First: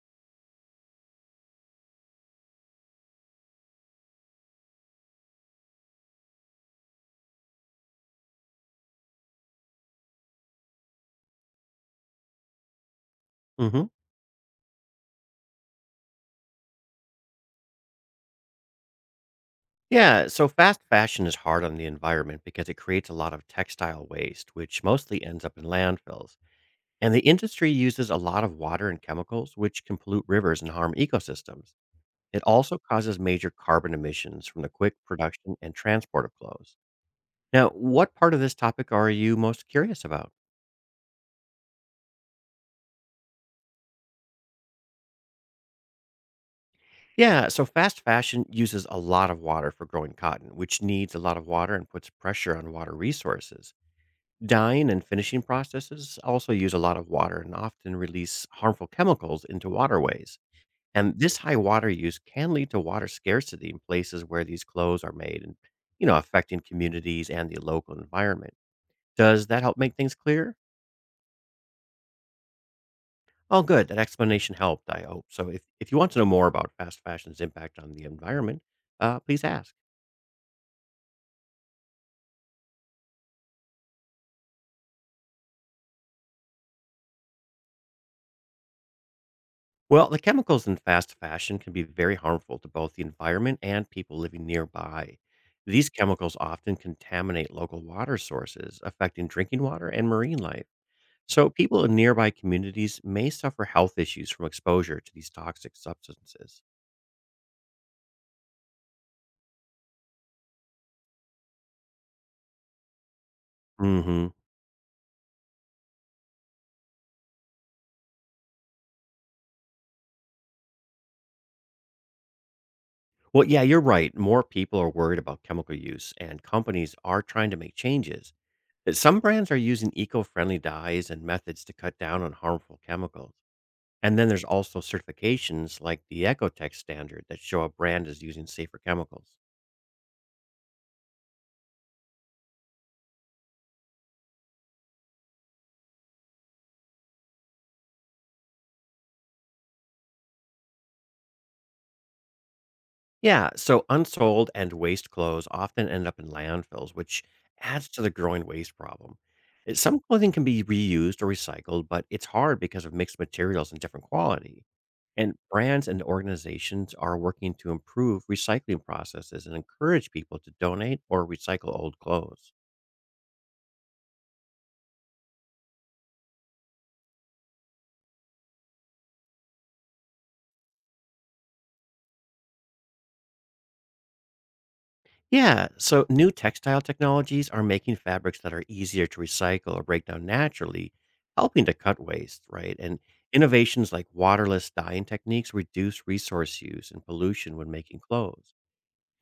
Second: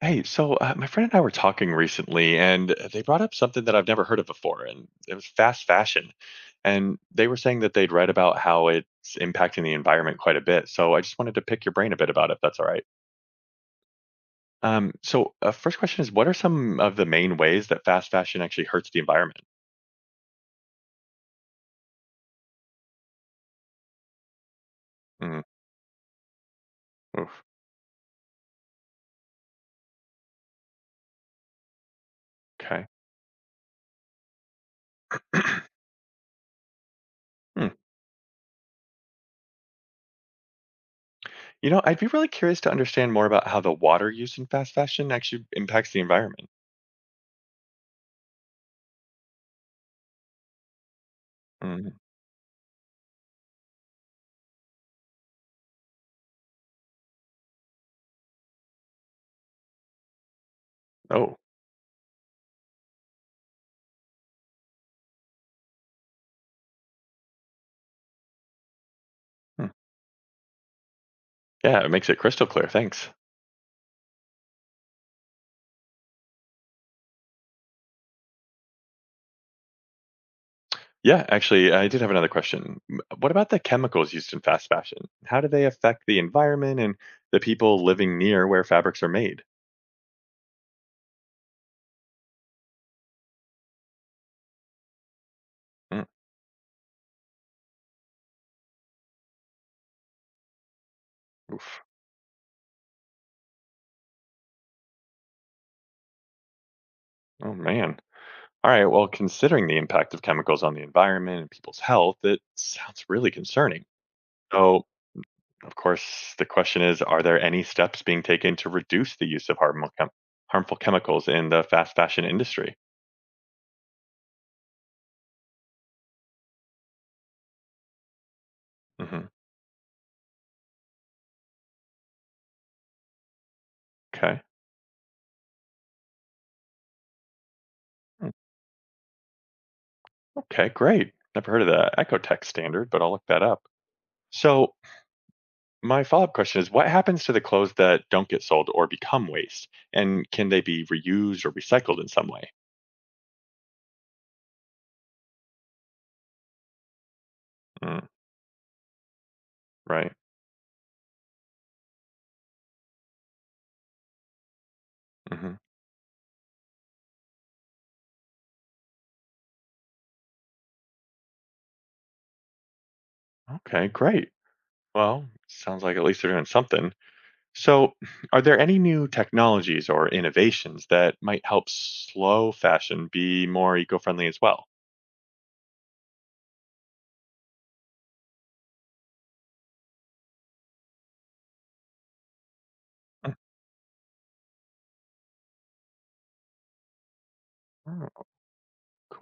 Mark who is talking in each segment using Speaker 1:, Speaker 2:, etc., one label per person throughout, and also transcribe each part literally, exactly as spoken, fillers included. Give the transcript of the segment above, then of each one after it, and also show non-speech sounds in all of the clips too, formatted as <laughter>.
Speaker 1: Hey, so uh, my friend and I were talking recently, and uh, they brought up something that I've never heard of before, and it was fast fashion. And they were saying that they'd read about how it's impacting the environment quite a bit. So I just wanted to pick your brain a bit about it, if that's all right.
Speaker 2: hmm
Speaker 1: Um, so uh, first question is, what are some of the main ways that fast fashion actually hurts the environment?
Speaker 2: Yeah, so fast fashion is hard on the environment because it creates a lot of textile waste, which mostly ends
Speaker 1: Mm,
Speaker 2: up in landfills. And the
Speaker 1: oof,
Speaker 2: industry uses a lot of water and chemicals, which can pollute rivers and harm ecosystems. It also
Speaker 1: okay.
Speaker 2: causes major carbon emissions from the quick production and
Speaker 1: <clears throat>
Speaker 2: transport of clothes.
Speaker 1: Hmm.
Speaker 2: Now, what part of this topic are you most curious about?
Speaker 1: You know, I'd be really curious to understand more about how the water used in fast fashion actually impacts the environment.
Speaker 2: Yeah, so fast fashion uses a lot of water for growing cotton, which needs a lot of water and
Speaker 1: Mm.
Speaker 2: puts pressure on water resources. Dyeing and finishing processes also use a lot of water and often release harmful chemicals into waterways. And
Speaker 1: Oh.
Speaker 2: this high water use can lead to water scarcity in places where these clothes are made and, you know, affecting communities and the local environment. Does that
Speaker 1: Hmm.
Speaker 2: help make things clear?
Speaker 1: Yeah, it makes it crystal clear. Thanks.
Speaker 2: Oh, good. That explanation helped, I hope. So if, if you want to know more about fast fashion's impact on the environment, uh, please ask.
Speaker 1: Yeah, actually, I did have another question. M- What about the chemicals used in fast fashion? How do they affect the environment and the people living near where fabrics are made?
Speaker 2: Well, the chemicals in fast fashion can be very harmful to both the environment and people living nearby. These
Speaker 1: Mm.
Speaker 2: chemicals often contaminate local water sources, affecting drinking water and marine life. So, people in nearby communities may suffer health issues from exposure to these toxic substances.
Speaker 1: Oh, man. All right, well, considering the impact of chemicals on the environment and people's health, it sounds really concerning.
Speaker 2: hmm
Speaker 1: So, of course, the question is, are there any steps being taken to reduce the use of harmful, chem- harmful chemicals in the fast fashion industry?
Speaker 2: Well, yeah, you're right. More people are worried about chemical use, and companies are trying to make changes. But some
Speaker 1: Hmm.
Speaker 2: brands are using eco friendly dyes and methods to cut down on harmful chemicals. And then
Speaker 1: Okay.
Speaker 2: there's also certifications like the Ecotech standard that show a brand is
Speaker 1: Mm.
Speaker 2: using safer chemicals.
Speaker 1: Okay, great. Never heard of the Ecotech standard, but I'll look that up. So, my follow-up question is, what happens to the clothes that don't get sold or become waste? And can they be reused or recycled in some way?
Speaker 2: Yeah, so unsold and waste clothes often end up in landfills, which adds to
Speaker 1: Mm.
Speaker 2: the growing waste problem. Uh, Some
Speaker 1: Right.
Speaker 2: clothing can be reused or recycled, but it's hard because of mixed materials and different quality. And
Speaker 1: Hmm.
Speaker 2: brands and organizations are working to improve recycling processes and encourage people to donate or recycle old clothes.
Speaker 1: Okay, great. Well, sounds like at least they're doing something. So, are there any new technologies or innovations that might help slow fashion be more eco-friendly as well?
Speaker 2: Yeah, so new textile technologies are making fabrics that are easier to recycle or break down naturally, helping to cut waste, right? And innovations like waterless dyeing techniques reduce resource use and pollution when making
Speaker 1: Mhm.
Speaker 2: clothes.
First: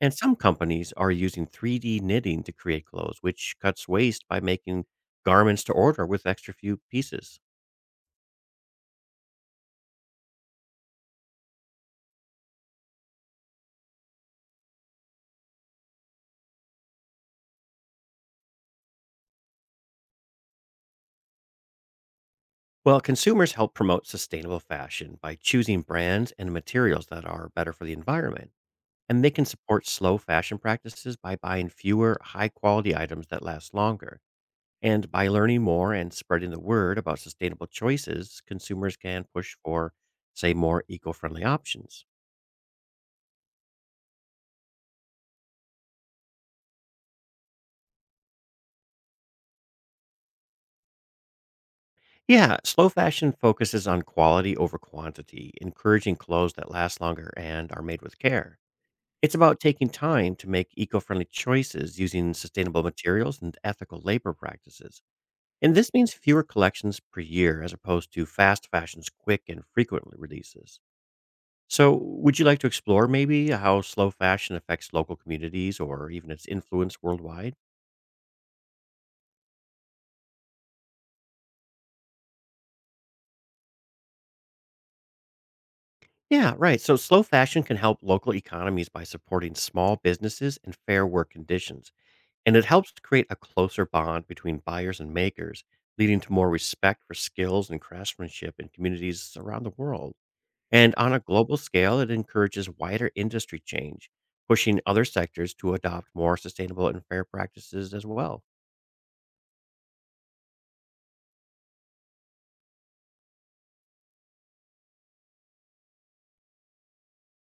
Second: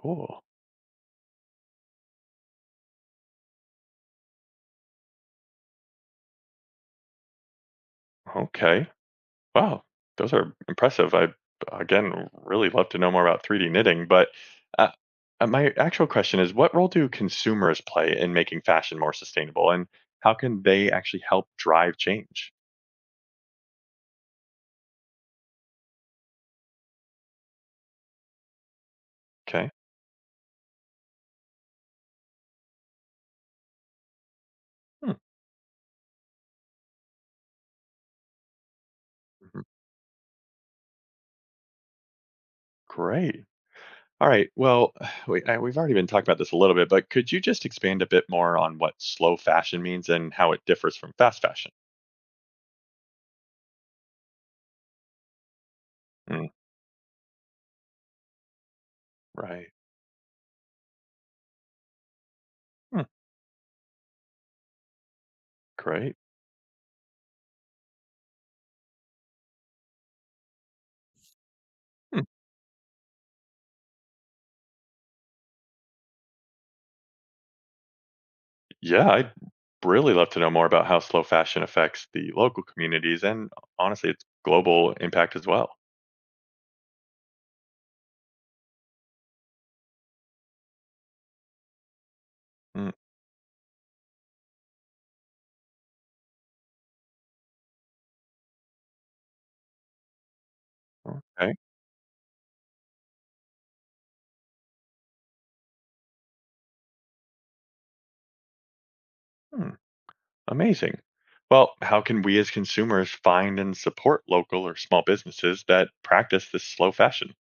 Speaker 2: And some companies are using three D knitting to create clothes, which cuts waste by making garments to order with extra few pieces.
Speaker 1: Okay. Wow, those are impressive. I, again, really love to know more about three D knitting, but uh, uh, my actual question is, what role do consumers play in making fashion more sustainable and how can they actually help drive change?
Speaker 2: Well, consumers help promote sustainable fashion by choosing brands and materials that are better for the environment, and they can
Speaker 1: Okay.
Speaker 2: support slow fashion practices by buying fewer high quality items that last longer. And
Speaker 1: Hmm.
Speaker 2: by learning more and spreading the word about sustainable choices, consumers can push
Speaker 1: Mhm.
Speaker 2: for, say, more eco friendly options.
Speaker 1: Great. All right. Well, <sighs> we, I, we've already been talking about this a little bit, but could you just expand a bit more on what slow fashion means and how it differs from fast fashion?
Speaker 2: Yeah, slow fashion focuses on quality over quantity, encouraging
Speaker 1: Mm.
Speaker 2: clothes that last longer and are made with care. It's about
Speaker 1: Right.
Speaker 2: taking time to make eco friendly choices using sustainable
Speaker 1: Hmm.
Speaker 2: materials and ethical labor practices. And this means
Speaker 1: Great.
Speaker 2: fewer collections per year as opposed to fast fashion's quick and frequent releases. So, would you like to explore maybe how slow fashion affects local communities or even its influence worldwide?
Speaker 1: Yeah, I'd really love to know more about how slow fashion affects the local communities and, honestly, its global impact as well.
Speaker 2: Yeah, right. So, slow fashion can help local economies by supporting small businesses and fair work conditions. And it helps
Speaker 1: Mm.
Speaker 2: to create a closer bond between buyers and makers, leading to more respect for skills and craftsmanship in communities around the world. And on a
Speaker 1: Okay.
Speaker 2: global scale, it encourages wider industry change, pushing other sectors to adopt more sustainable and fair practices as well.
Speaker 1: Hmm, amazing. Well, how can we as consumers find and support local or small businesses that practice this slow fashion?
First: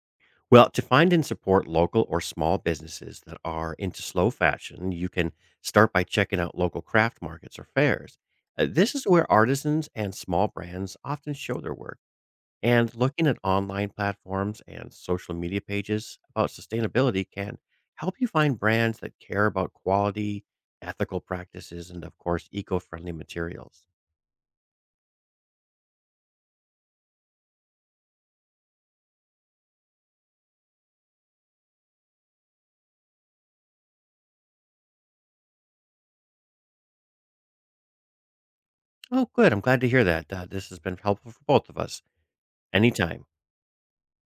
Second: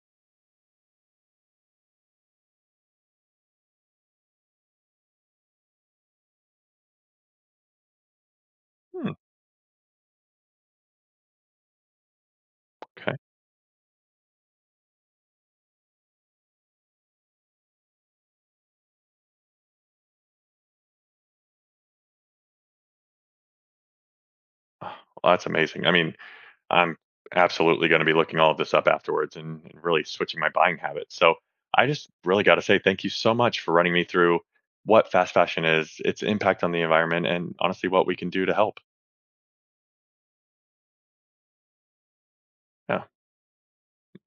Speaker 2: Well, to find and support local or small businesses that are into slow fashion, you can start by checking out local craft markets or fairs. Uh, This is
Speaker 1: Hmm.
Speaker 2: where artisans and small brands often show their work. And
Speaker 1: Okay.
Speaker 2: looking at online platforms and social media pages about sustainability can help you find brands that care about quality, ethical practices, and of course, eco friendly materials.
Speaker 1: Ah, well, that's amazing. I mean, I'm absolutely going to be looking all of this up afterwards and, and really switching my buying habits. So I just really got to say thank you so much for running me through what fast fashion is, its impact on the environment, and honestly, what we can do to help.
Speaker 2: Oh, good. I'm glad to hear that. Uh, this has been helpful for both of us.
Speaker 1: Yeah.
Speaker 2: Anytime.